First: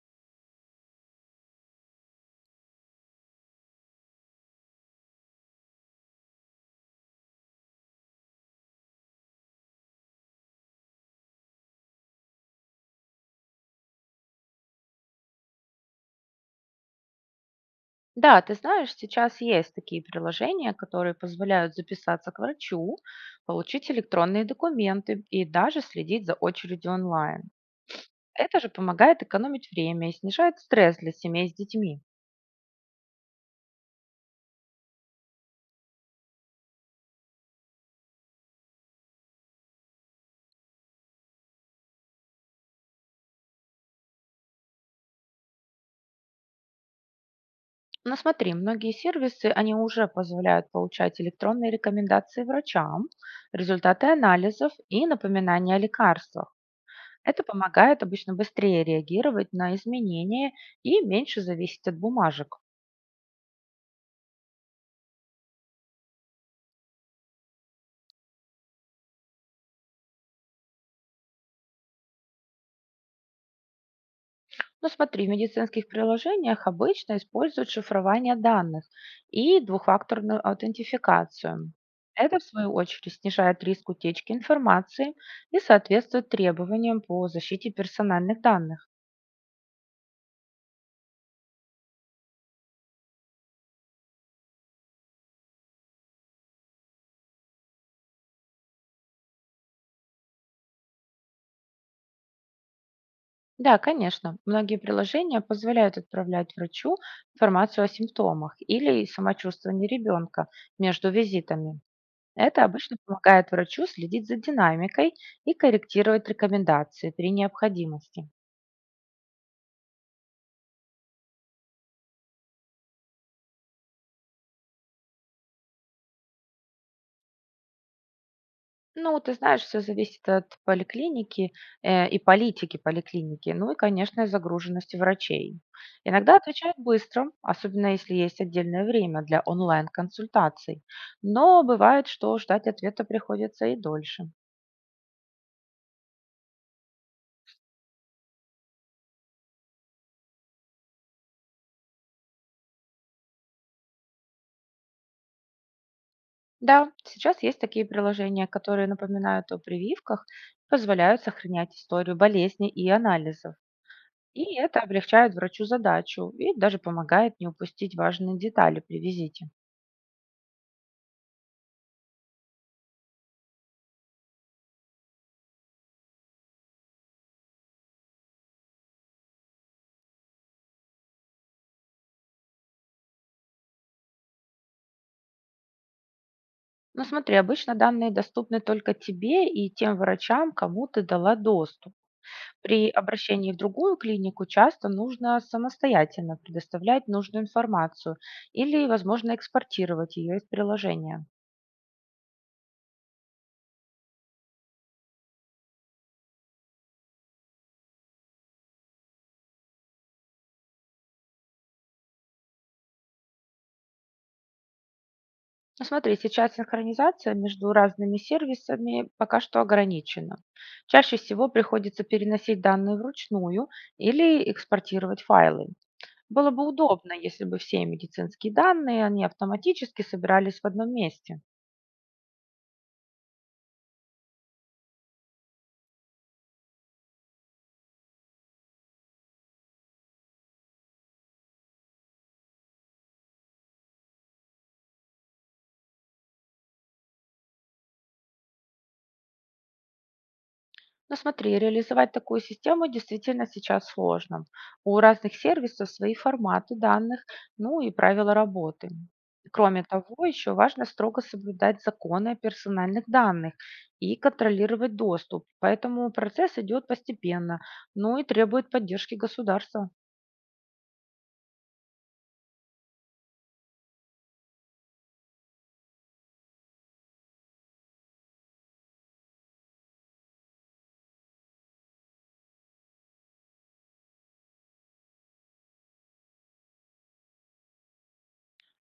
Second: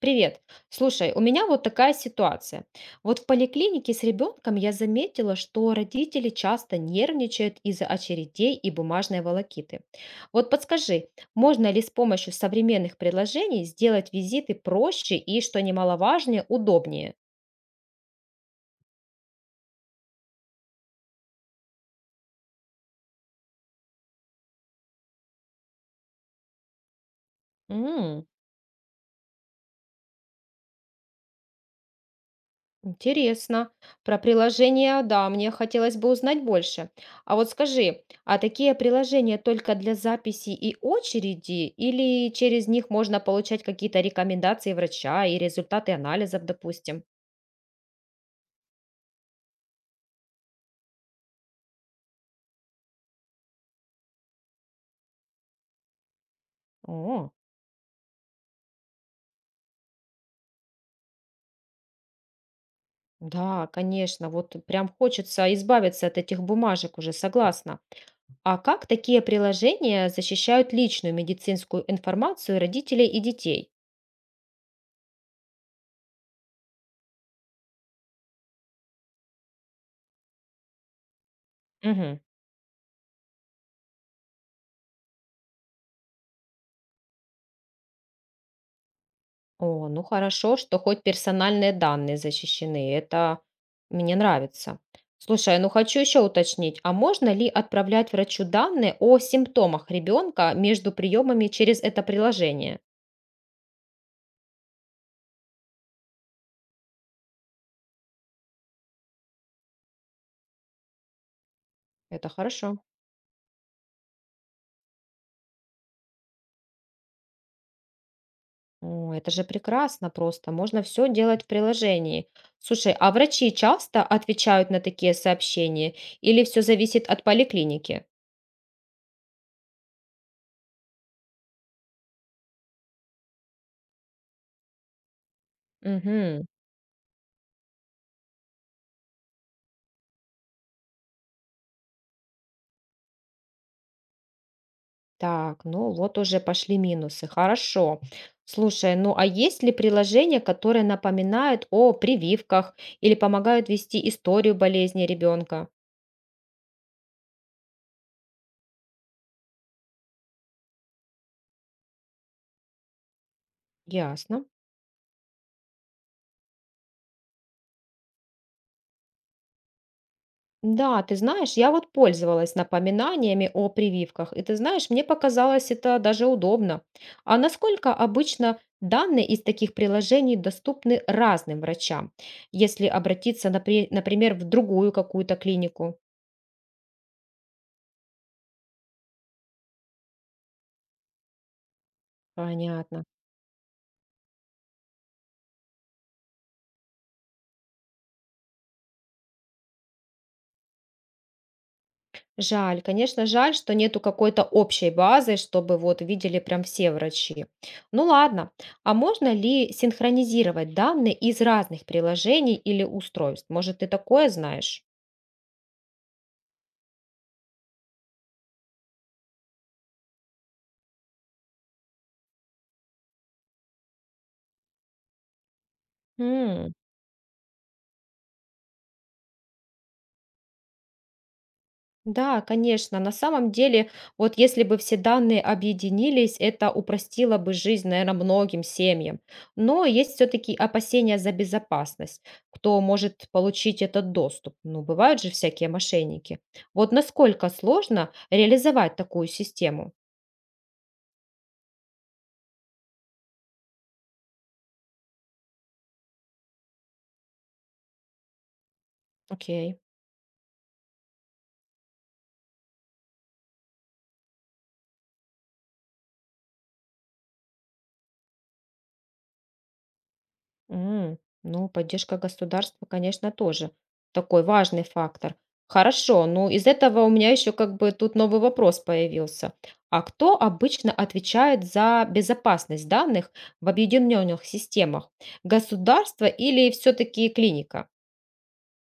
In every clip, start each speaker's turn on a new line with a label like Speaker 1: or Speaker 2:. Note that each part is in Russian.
Speaker 1: Привет. Слушай, у меня вот такая ситуация. Вот в поликлинике с ребенком я заметила, что родители часто нервничают из-за очередей и бумажной волокиты. Вот подскажи, можно ли с помощью современных приложений сделать визиты проще и, что немаловажнее, удобнее?
Speaker 2: Да, ты знаешь, сейчас есть такие приложения, которые позволяют записаться к врачу, получить электронные документы и даже следить за очередью онлайн. Это же помогает экономить время и снижает стресс для семей с детьми.
Speaker 1: Интересно. Про приложения, да, мне хотелось бы узнать больше. А вот скажи, а такие приложения только для записи и очереди, или через них можно получать какие-то рекомендации врача и результаты анализов, допустим?
Speaker 2: Но смотри, многие сервисы, они уже позволяют получать электронные рекомендации врачам, результаты анализов и напоминания о лекарствах.
Speaker 1: О,
Speaker 2: Это помогает обычно быстрее реагировать на изменения и меньше зависеть от бумажек.
Speaker 1: да, конечно, вот прям хочется избавиться от этих бумажек уже, согласна. А как такие приложения защищают личную медицинскую информацию родителей и детей?
Speaker 2: Ну смотри, в медицинских приложениях обычно используют шифрование данных и двухфакторную аутентификацию. Это, в свою очередь, снижает риск утечки информации и соответствует требованиям по защите персональных данных.
Speaker 1: О, ну хорошо, что хоть персональные данные защищены. Это мне нравится. Слушай, а, ну хочу еще уточнить, а можно ли отправлять врачу данные о симптомах ребенка между приемами через это приложение?
Speaker 2: Да, конечно, многие приложения позволяют отправлять врачу информацию о симптомах или самочувствовании ребенка между визитами.
Speaker 1: Это
Speaker 2: Это
Speaker 1: хорошо.
Speaker 2: обычно помогает врачу следить за динамикой и корректировать рекомендации при необходимости.
Speaker 1: О, это же прекрасно просто. Можно все делать в приложении. Слушай, а врачи часто отвечают на такие сообщения или все зависит от поликлиники?
Speaker 2: Ну, ты знаешь, все зависит от поликлиники, и политики поликлиники, ну и, конечно, загруженности врачей. Иногда
Speaker 1: Угу.
Speaker 2: отвечают быстро, особенно если есть отдельное время для онлайн-консультаций, но бывает, что ждать ответа приходится и дольше.
Speaker 1: Так, ну вот уже пошли минусы. Хорошо. Слушай, ну а есть ли приложения, которые напоминают о прививках или помогают вести историю болезни ребенка?
Speaker 2: Да, сейчас есть такие приложения, которые напоминают о прививках, позволяют сохранять историю болезни и анализов.
Speaker 1: Ясно.
Speaker 2: И это облегчает врачу задачу и даже помогает не упустить важные детали при визите.
Speaker 1: Да, ты знаешь, я вот пользовалась напоминаниями о прививках, и ты знаешь, мне показалось это даже удобно. А насколько обычно данные из таких приложений доступны разным врачам, если обратиться, например, в другую какую-то клинику?
Speaker 2: Ну смотри, обычно данные доступны только тебе и тем врачам, кому ты дала доступ. При
Speaker 1: Понятно.
Speaker 2: обращении в другую клинику часто нужно самостоятельно предоставлять нужную информацию или, возможно, экспортировать ее из приложения.
Speaker 1: Жаль, конечно, жаль, что нету какой-то общей базы, чтобы вот видели прям все врачи. Ну ладно, а можно ли синхронизировать данные из разных приложений или устройств? Может, ты такое знаешь?
Speaker 2: Ну смотри, сейчас синхронизация между разными сервисами пока что ограничена. Чаще всего приходится переносить данные вручную или экспортировать файлы. Было бы удобно, если бы все медицинские данные, они автоматически собирались в одном месте.
Speaker 1: Да, конечно. На самом деле, вот если бы все данные объединились, это упростило бы жизнь, наверное, многим семьям. Но есть все-таки опасения за безопасность. Кто может получить этот доступ? Ну, бывают же всякие мошенники. Вот насколько сложно реализовать такую систему?
Speaker 2: Ну смотри, реализовать такую систему действительно сейчас сложно. У разных сервисов свои форматы данных, ну и правила работы.
Speaker 1: Окей.
Speaker 2: Кроме того, еще важно строго соблюдать законы о персональных данных и контролировать доступ. Поэтому процесс идет постепенно, ну и требует поддержки государства.
Speaker 1: М. Ну, поддержка государства, конечно, тоже такой важный фактор. Хорошо, ну из этого у меня еще как бы тут новый вопрос появился. А кто обычно отвечает за безопасность данных в объединенных системах? Государство или все-таки клиника?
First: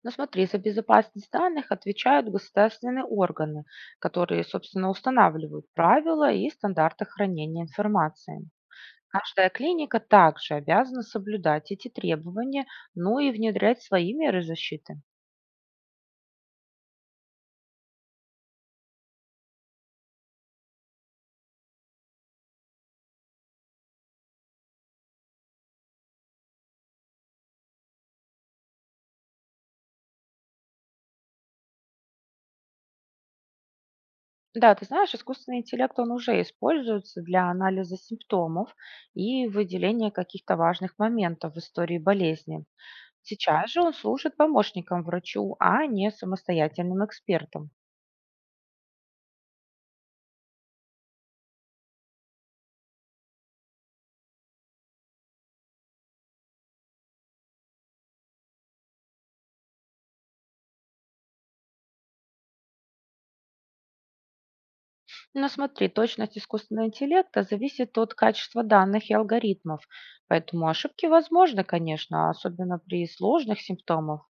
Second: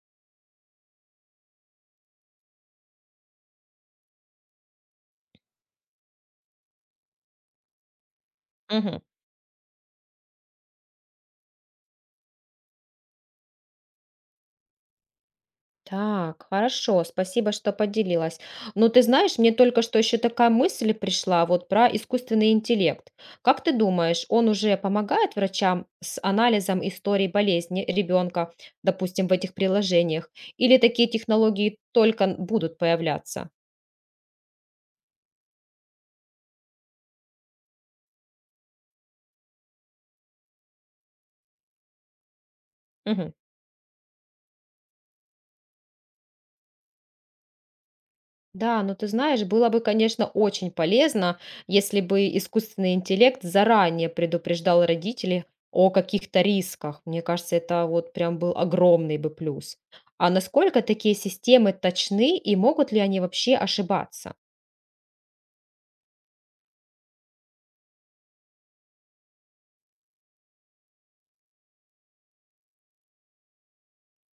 Speaker 2: Но смотри, за безопасность данных отвечают государственные органы, которые, собственно, устанавливают правила и стандарты хранения информации. Каждая клиника также обязана соблюдать эти требования, ну и внедрять свои меры защиты.
Speaker 1: Так, хорошо, спасибо, что поделилась. Ну, ты знаешь, мне только что еще такая мысль пришла вот про искусственный интеллект. Как ты думаешь, он уже помогает врачам с анализом истории болезни ребенка, допустим, в этих приложениях? Или такие технологии только будут появляться?
Speaker 2: Да, ты знаешь, искусственный интеллект, он уже используется для анализа симптомов и выделения каких-то важных моментов в истории болезни.
Speaker 1: Мгм.
Speaker 2: Сейчас же он служит помощником врачу, а не самостоятельным экспертом.
Speaker 1: Да, ну ты знаешь, было бы, конечно, очень полезно, если бы искусственный интеллект заранее предупреждал родителей о каких-то рисках. Мне кажется, это вот прям был огромный бы плюс. А насколько такие системы точны и могут ли они вообще ошибаться?
Speaker 2: Но смотри, точность искусственного интеллекта зависит от качества данных и алгоритмов, поэтому ошибки возможны, конечно, особенно при сложных симптомах.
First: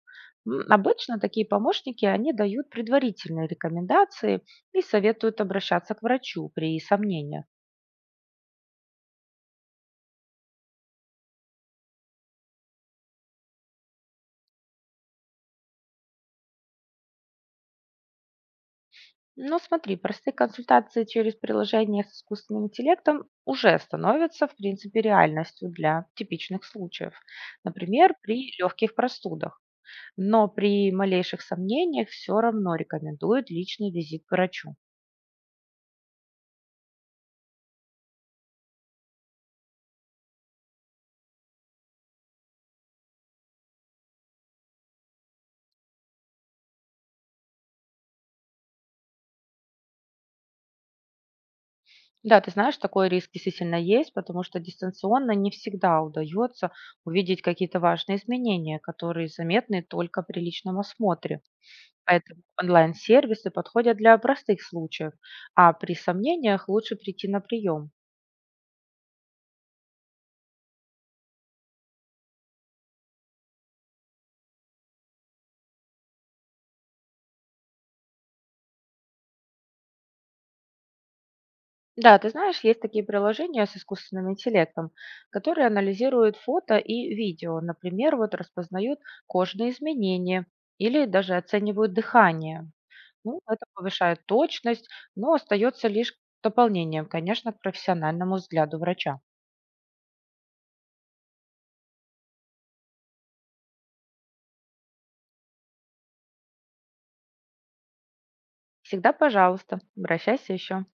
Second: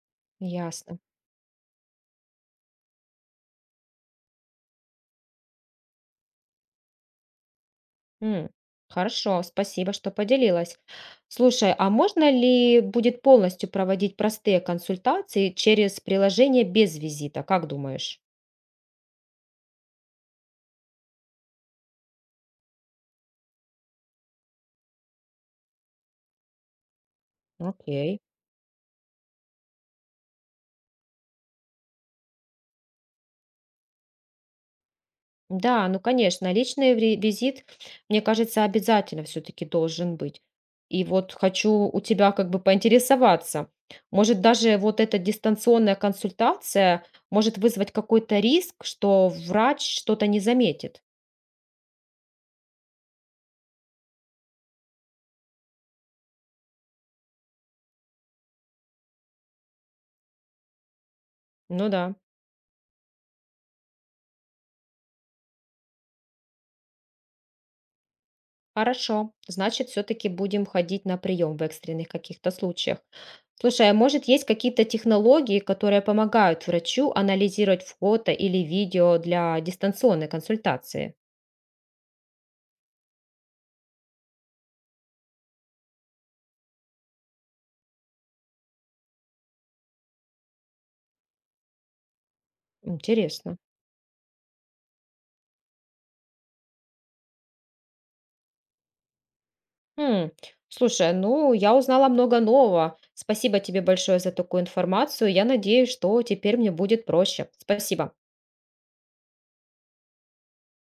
Speaker 1: Ясно.
Speaker 2: Обычно такие помощники, они дают предварительные рекомендации и советуют обращаться к врачу при сомнениях.
Speaker 1: М. Хорошо, спасибо, что поделилась. Слушай, а можно ли будет полностью проводить простые консультации через приложение без визита? Как думаешь?
Speaker 2: Но смотри, простые консультации через приложение с искусственным интеллектом уже становятся, в принципе, реальностью для типичных случаев. Например,
Speaker 1: Окей.
Speaker 2: при легких простудах. Но при малейших сомнениях все равно рекомендуют личный визит к врачу.
Speaker 1: Да, ну, конечно, личный визит, мне кажется, обязательно все-таки должен быть. И вот хочу у тебя как бы поинтересоваться. Может, даже вот эта дистанционная консультация может вызвать какой-то риск, что врач что-то не заметит.
Speaker 2: Да, ты знаешь, такой риск действительно есть, потому что дистанционно не всегда удается увидеть какие-то важные изменения, которые заметны только при личном осмотре.
Speaker 1: Ну да,
Speaker 2: Поэтому онлайн-сервисы подходят для простых случаев, а при сомнениях лучше прийти на прием.
Speaker 1: хорошо. Значит, все-таки будем ходить на прием в экстренных каких-то случаях. Слушай, а может, есть какие-то технологии, которые помогают врачу анализировать фото или видео для дистанционной консультации?
Speaker 2: Да, ты знаешь, есть такие приложения с искусственным интеллектом, которые анализируют фото и видео. Например, вот распознают кожные изменения или даже оценивают дыхание. Ну,
Speaker 1: Интересно.
Speaker 2: это повышает точность, но остается лишь дополнением, конечно, к профессиональному взгляду врача.
Speaker 1: М, слушай, ну, я узнала много нового. Спасибо тебе большое за такую информацию. Я надеюсь, что теперь мне будет проще. Спасибо.
Speaker 2: Всегда, пожалуйста, обращайся еще.